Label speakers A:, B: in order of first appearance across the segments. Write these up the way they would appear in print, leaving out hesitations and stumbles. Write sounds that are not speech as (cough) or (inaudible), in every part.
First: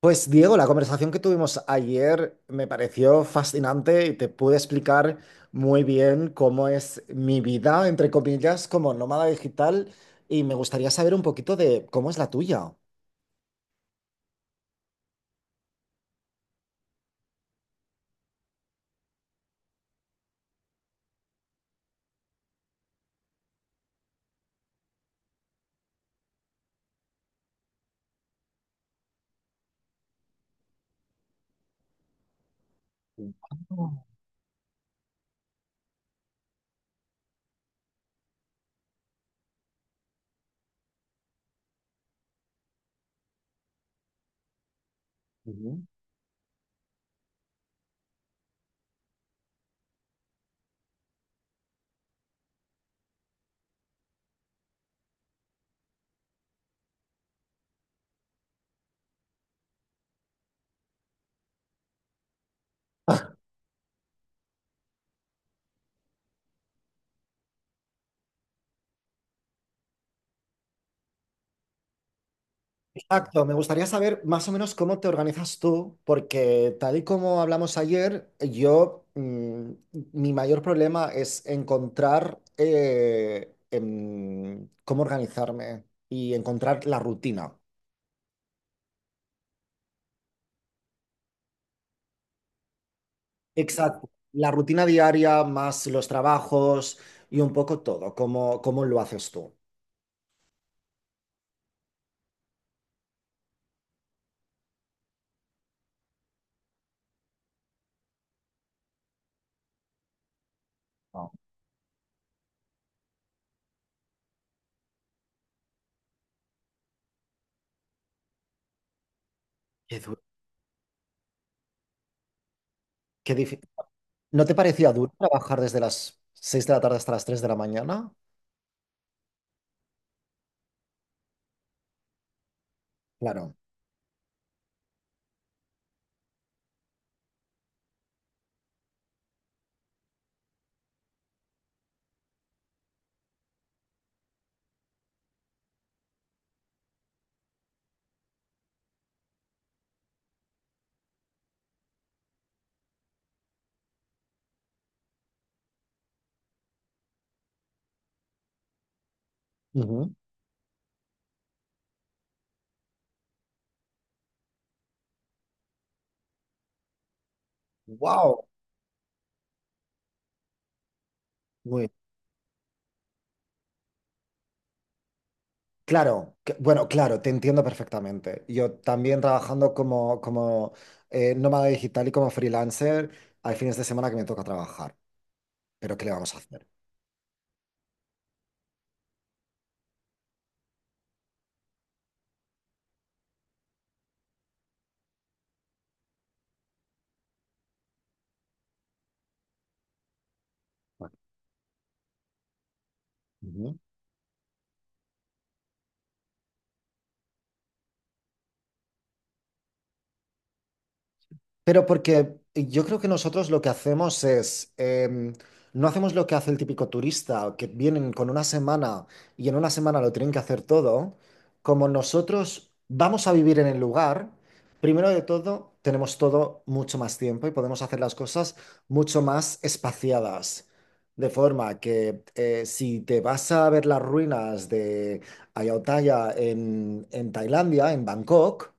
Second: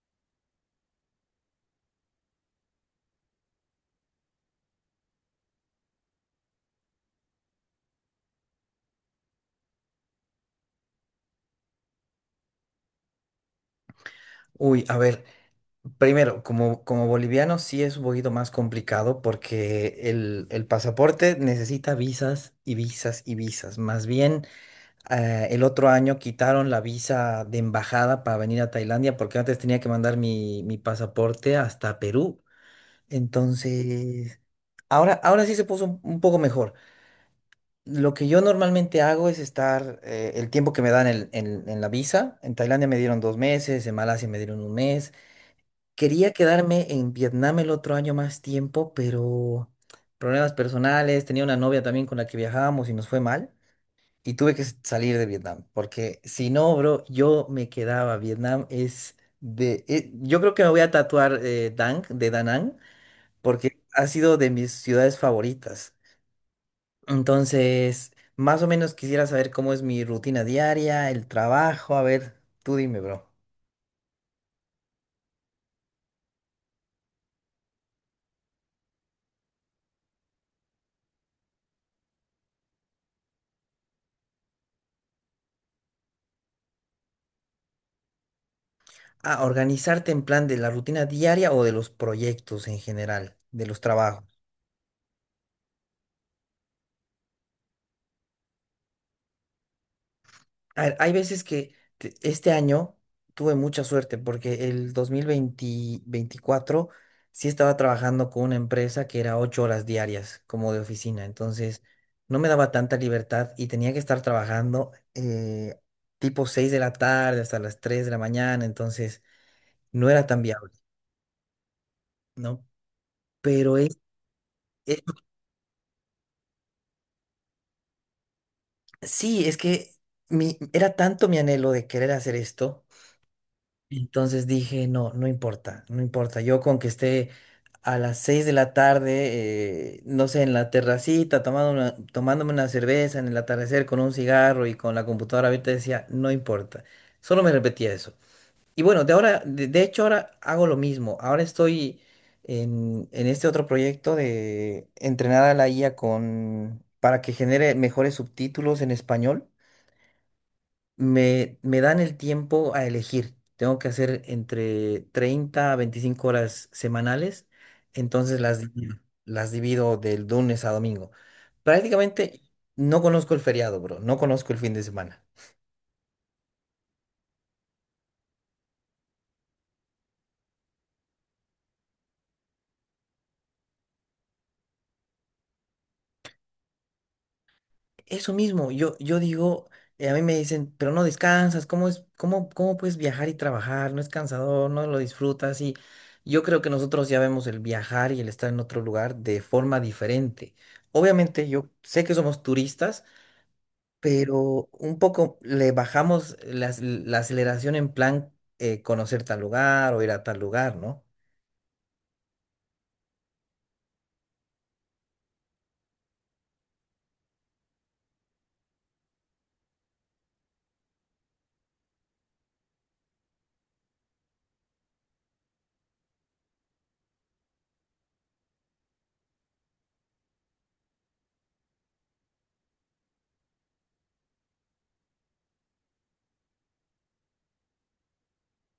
A: Pues Diego, la conversación que tuvimos ayer me pareció fascinante y te pude explicar muy bien cómo es mi vida, entre comillas, como nómada digital y me gustaría saber un poquito de cómo es la tuya.
B: Uy, a ver, primero, como boliviano sí es un poquito más complicado porque el pasaporte necesita visas y visas y visas. Más bien, el otro año quitaron la visa de embajada para venir a Tailandia porque antes tenía que mandar mi pasaporte hasta Perú. Entonces, ahora sí se puso un poco mejor. Lo que yo normalmente hago es estar el tiempo que me dan en la visa. En Tailandia me dieron dos meses, en Malasia me dieron un mes.
A: Ujú.
B: Quería quedarme en Vietnam el otro año más tiempo, pero problemas personales, tenía una novia también con la que viajábamos y nos fue mal. Y tuve que salir de Vietnam, porque si no, bro, yo me quedaba. Vietnam. Yo creo que me voy a tatuar Dang, de Da Nang, porque ha sido de mis ciudades favoritas. Entonces, más o menos quisiera saber cómo es mi rutina diaria, el trabajo. A ver, tú dime, bro.
A: Exacto, me gustaría saber más o menos cómo te organizas tú, porque tal y como hablamos ayer, yo, mi mayor problema es encontrar cómo organizarme y encontrar la rutina.
B: Ah, organizarte en plan de la rutina diaria o de los proyectos en general, de los
A: Exacto.
B: trabajos.
A: La rutina diaria más los trabajos y un poco todo. ¿Cómo, cómo lo haces tú?
B: A ver, hay veces que este año tuve mucha suerte porque el 2024 sí estaba trabajando con una empresa que era 8 horas diarias como de oficina,
A: No.
B: entonces no me daba tanta libertad y tenía que estar trabajando tipo 6 de la tarde hasta las 3 de la mañana, entonces
A: Qué
B: no
A: duro.
B: era tan viable, ¿no?
A: Qué difí-
B: Pero es
A: ¿No te parecía duro trabajar desde las 6 de la tarde hasta las 3 de la mañana?
B: Sí, es que era tanto mi anhelo de querer hacer esto,
A: Claro.
B: entonces dije, no, no importa, no importa, yo con que esté a las 6 de la tarde, no sé, en la terracita, tomándome una cerveza en el atardecer con un cigarro y con la computadora abierta, decía, no importa, solo me repetía eso. Y bueno, de hecho ahora hago lo mismo, ahora estoy en este otro proyecto de entrenar a la IA para que genere mejores subtítulos en español. Me dan el tiempo a elegir. Tengo que hacer entre 30 a 25 horas semanales, entonces
A: Wow.
B: las divido del lunes a domingo.
A: Muy.
B: Prácticamente no conozco el feriado, bro, no conozco el fin de semana.
A: Claro, que- bueno, claro, te entiendo perfectamente. Yo también trabajando como, como nómada digital y como freelancer, hay fines de semana que me toca trabajar, pero ¿qué le vamos a hacer?
B: Eso mismo, yo digo, a mí me dicen, pero no descansas, ¿cómo es, cómo puedes viajar y trabajar? No es cansador, no lo disfrutas y yo creo que nosotros ya vemos el viajar y el estar en otro lugar de forma diferente. Obviamente yo sé que somos turistas,
A: Ujú.
B: pero un poco le bajamos la aceleración en plan conocer tal lugar o ir a tal lugar, ¿no?
A: Pero porque yo creo que nosotros lo que hacemos es, no hacemos lo que hace el típico turista, que vienen con una semana y en una semana lo tienen que hacer todo. Como nosotros vamos a vivir en el lugar, primero de todo, tenemos todo mucho más tiempo y podemos hacer las cosas mucho más espaciadas. De forma que si te vas a ver las ruinas de Ayutthaya en Tailandia, en Bangkok,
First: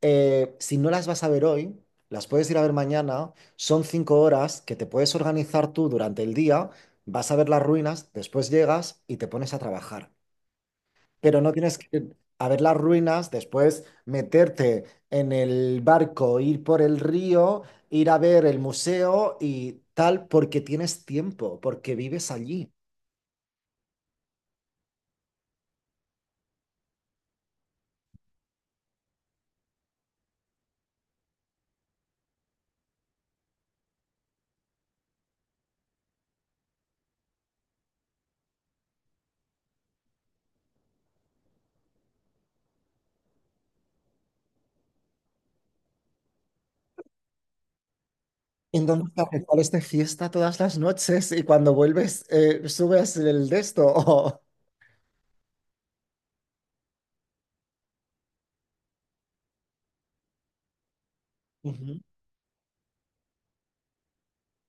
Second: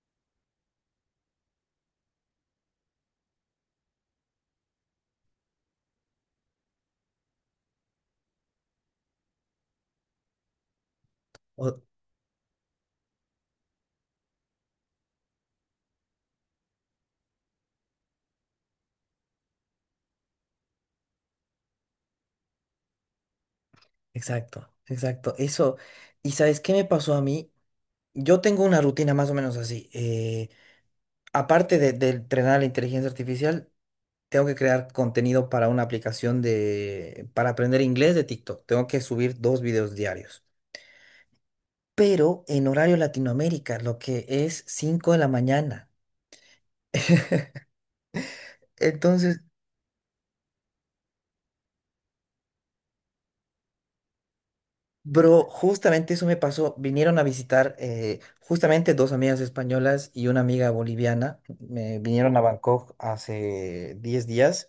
A: si no las vas a ver hoy, las puedes ir a ver mañana. Son 5 horas que te puedes organizar tú durante el día. Vas a ver las ruinas, después llegas y te pones a trabajar. Pero no
B: O-
A: tienes que ir a ver las ruinas, después meterte en el barco, ir por el río, ir a ver el museo y tal, porque tienes tiempo, porque vives allí.
B: exacto, exacto. Eso, ¿y sabes qué me pasó a mí? Yo tengo una rutina más o menos así. Aparte de entrenar la inteligencia artificial, tengo que crear contenido para una aplicación para aprender inglés de TikTok. Tengo que subir dos videos diarios. Pero en horario Latinoamérica, lo que es 5 de la mañana.
A: Entonces,
B: Entonces,
A: te sales de fiesta todas las noches y cuando vuelves, subes el de esto.
B: bro, justamente eso me pasó. Vinieron a visitar justamente dos amigas españolas y una amiga boliviana. Me
A: (laughs)
B: vinieron a Bangkok hace 10 días.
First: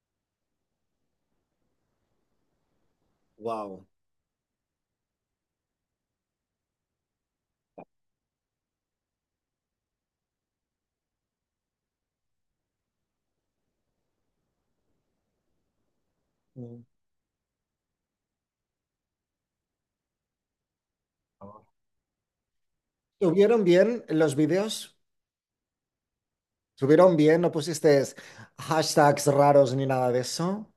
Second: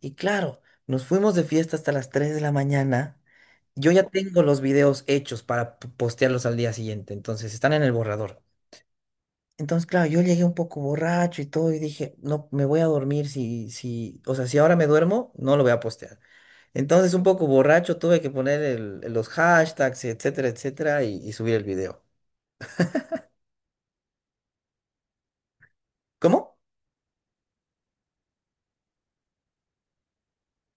B: Y claro, nos fuimos de fiesta hasta las 3 de la mañana.
A: Wow.
B: Yo ya tengo los videos hechos para postearlos al día siguiente. Entonces están en el borrador. Entonces, claro, yo llegué un poco borracho y todo y dije, no, me voy a dormir si, o sea, si ahora me duermo, no lo voy a postear. Entonces, un poco borracho, tuve que poner los hashtags, etcétera, etcétera, y subir el video.
A: ¿Subieron bien los vídeos?
B: ¿Cómo?
A: ¿Subieron bien? ¿No pusiste hashtags raros ni nada de eso?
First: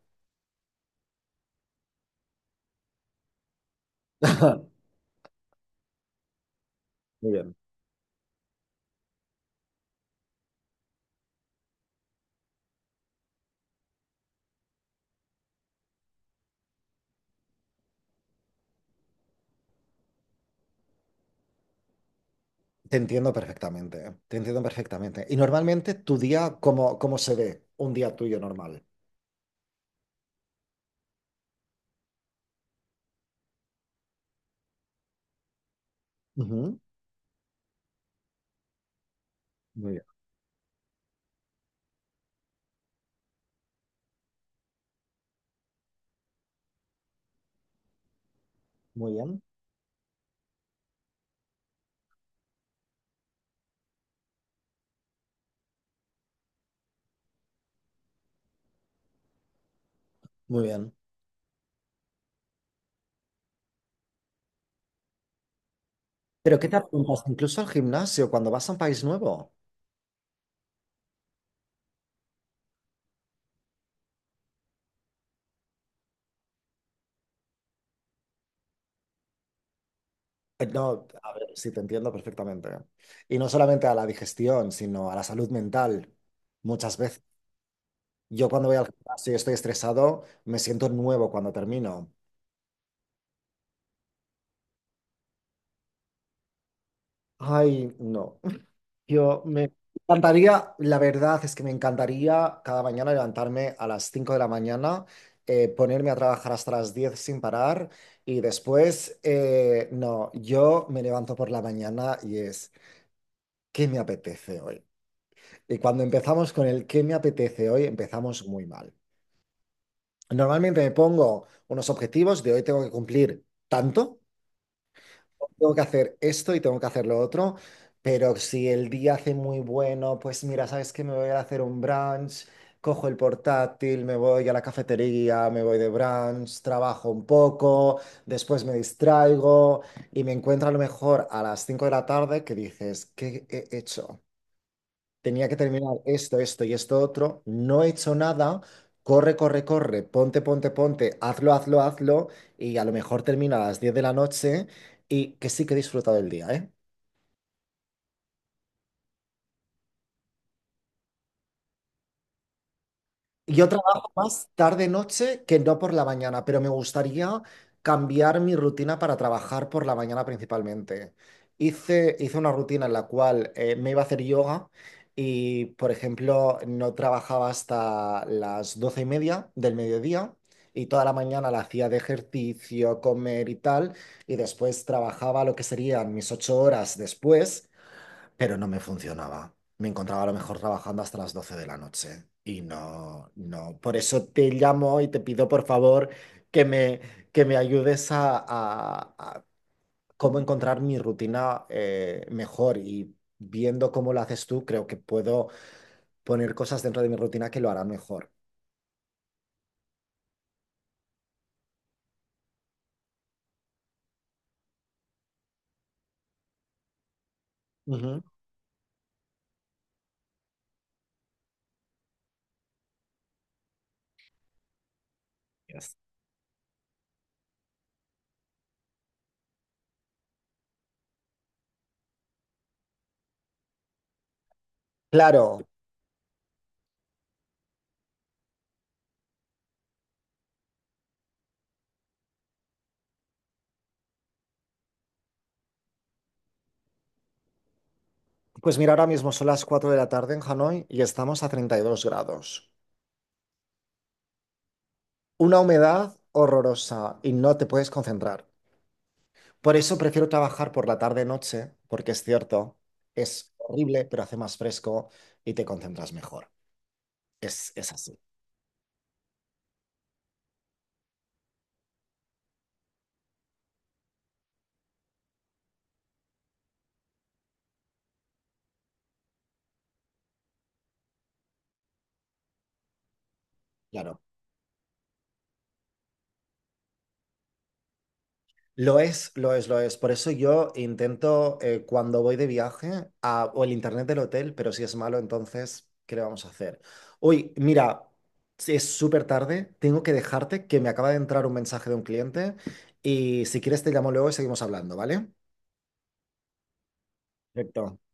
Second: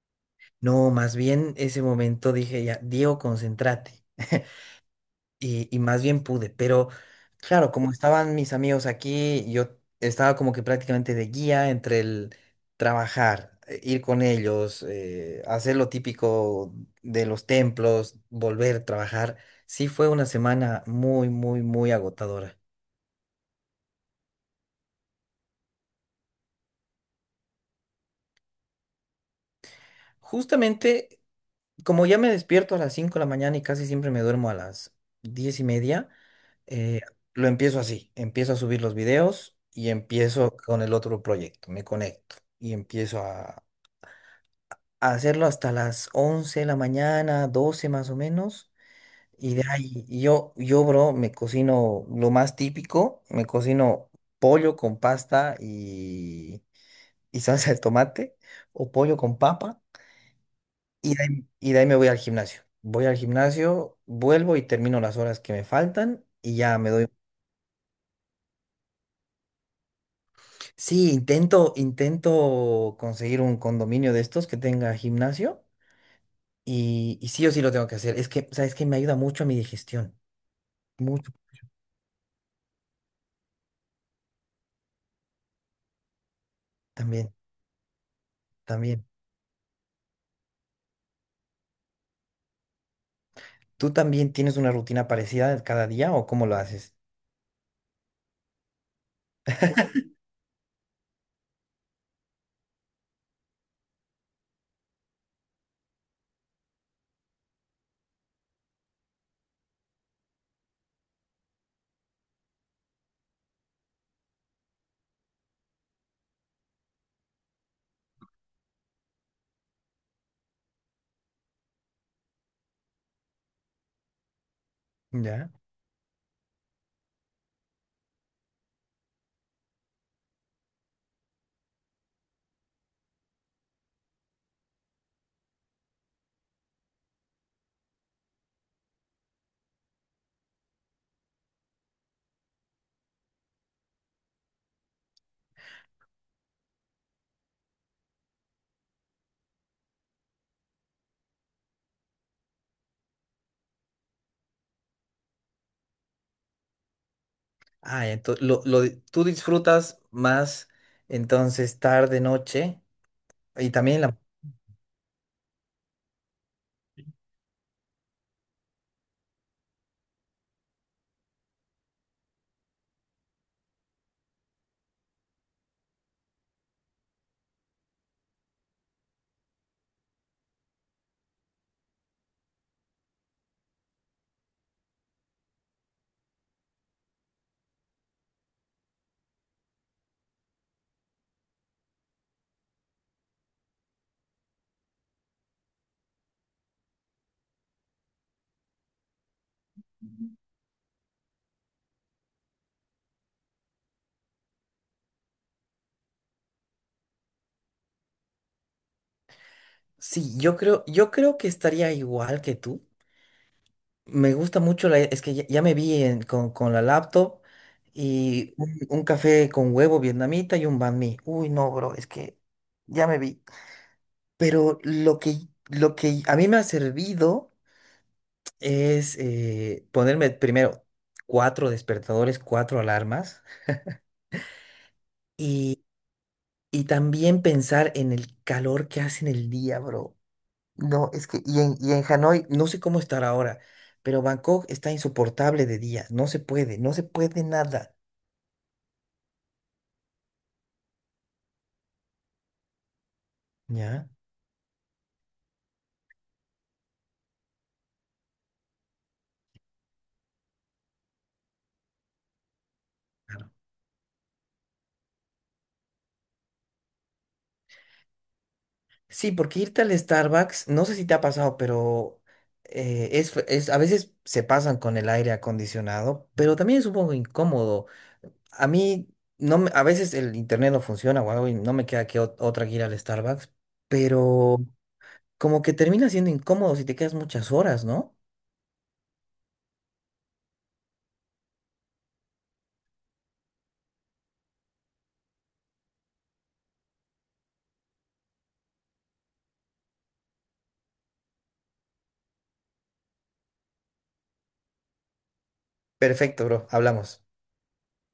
B: No, más bien ese momento dije, ya, Diego, concéntrate. (laughs)
A: (laughs)
B: Y más bien pude, pero
A: Muy bien.
B: claro, como estaban mis amigos aquí, yo estaba como que prácticamente de guía entre el trabajar, ir con ellos, hacer lo típico de los templos, volver a trabajar. Sí fue una semana muy, muy, muy agotadora.
A: Te entiendo perfectamente, te entiendo perfectamente. Y normalmente tu día, ¿cómo, cómo se ve un día tuyo normal?
B: Justamente, como ya me despierto a las 5 de la mañana y casi siempre me duermo a las 10:30.
A: Ujú.
B: Eh, lo empiezo así, empiezo a subir los videos y
A: Muy bien,
B: empiezo con el otro proyecto, me conecto y empiezo a hacerlo hasta las 11 de la mañana, 12 más o menos.
A: muy bien,
B: Y de ahí yo, bro, me cocino lo más típico, me cocino pollo con pasta y salsa de tomate o pollo con papa,
A: muy bien.
B: y de ahí me voy al gimnasio. Voy al gimnasio, vuelvo y termino las horas que me faltan y
A: ¿Pero qué te
B: ya me doy.
A: apuntas? Incluso al gimnasio, cuando vas a un país nuevo.
B: Sí, intento conseguir un condominio de estos que tenga gimnasio y sí o sí lo tengo que hacer. Es que, ¿sabes que me ayuda mucho a mi digestión?
A: No,
B: Mucho.
A: a ver, sí, te entiendo perfectamente. Y no solamente a la digestión, sino a la salud mental, muchas veces.
B: También,
A: Yo cuando voy al
B: también.
A: gimnasio y estoy estresado, me siento nuevo cuando termino.
B: ¿Tú también tienes una rutina parecida cada día o cómo lo haces?
A: Ay, no. Yo me encantaría, la verdad es que me encantaría cada mañana levantarme a las 5 de la mañana, ponerme a trabajar hasta las 10 sin parar y después, no, yo me levanto por la mañana y es, ¿qué me apetece hoy? Y cuando empezamos con el ¿qué me apetece hoy? Empezamos muy mal. Normalmente me pongo unos objetivos de hoy tengo que cumplir tanto.
B: Ya.
A: Tengo que hacer esto y tengo que hacer lo otro, pero si el día hace muy bueno, pues mira, ¿sabes qué? Me voy a hacer un brunch, cojo el portátil, me voy a la cafetería, me voy de brunch, trabajo un poco, después me distraigo y me encuentro a lo mejor a las 5 de la tarde que dices, ¿qué he hecho? Tenía que terminar esto, esto y esto otro, no he hecho nada, corre, corre, corre, ponte, ponte, ponte, hazlo, hazlo, hazlo, y a lo mejor termino a las 10 de la noche y que sí que he disfrutado el día, ¿eh?
B: Ah, entonces, tú disfrutas más entonces tarde, noche
A: Yo
B: y también
A: trabajo
B: la...
A: más tarde-noche que no por la mañana, pero me gustaría cambiar mi rutina para trabajar por la mañana principalmente. Hice una rutina en la cual me iba a hacer yoga y, por ejemplo, no trabajaba hasta las 12 y media del mediodía y toda la mañana la hacía de ejercicio, comer y tal, y después trabajaba lo que serían mis 8 horas después, pero no me funcionaba. Me encontraba a lo mejor trabajando hasta las 12 de la noche y no, no. Por eso te llamo y te pido por favor que me, que me ayudes a, a cómo encontrar mi rutina mejor y viendo cómo lo haces tú, creo que puedo poner cosas dentro de mi rutina que lo harán mejor.
B: Sí, yo creo que estaría igual que tú. Me gusta mucho es que ya me vi con la laptop
A: Ujú.
B: y un café con huevo vietnamita y un banh mi. Uy, no, bro, es que ya me vi. Pero lo que,
A: Yes.
B: lo que a mí me ha servido es ponerme primero cuatro despertadores, cuatro alarmas
A: Claro,
B: y, y también pensar en el calor que hace en el día, bro. No, es que, y en Hanoi, no sé cómo estar ahora, pero Bangkok está insoportable de día, no se puede, no se puede nada.
A: pues mira, ahora mismo son las 4 de la tarde en Hanoi y estamos a 32 grados.
B: Ya.
A: Una humedad horrorosa y no te puedes concentrar. Por eso prefiero trabajar por la tarde-noche, porque es cierto, es horrible, pero hace más fresco y te concentras mejor. Es así,
B: Sí, porque irte al Starbucks, no sé si te ha pasado, pero a veces se pasan con el aire acondicionado, pero también es un poco incómodo. A mí, no me- a veces el internet no funciona o algo y no me queda que otra que ir al Starbucks,
A: claro.
B: pero como que termina siendo incómodo si te quedas muchas horas, ¿no?
A: Lo es, lo es, lo es. Por eso yo intento, cuando voy de viaje, a- o el internet del hotel, pero si es malo, entonces, ¿qué le vamos a hacer? Uy, mira, si es súper tarde, tengo que dejarte que me acaba de entrar un mensaje de un cliente y si quieres te llamo luego y seguimos hablando, ¿vale?
B: Perfecto, bro, hablamos.
A: Perfecto.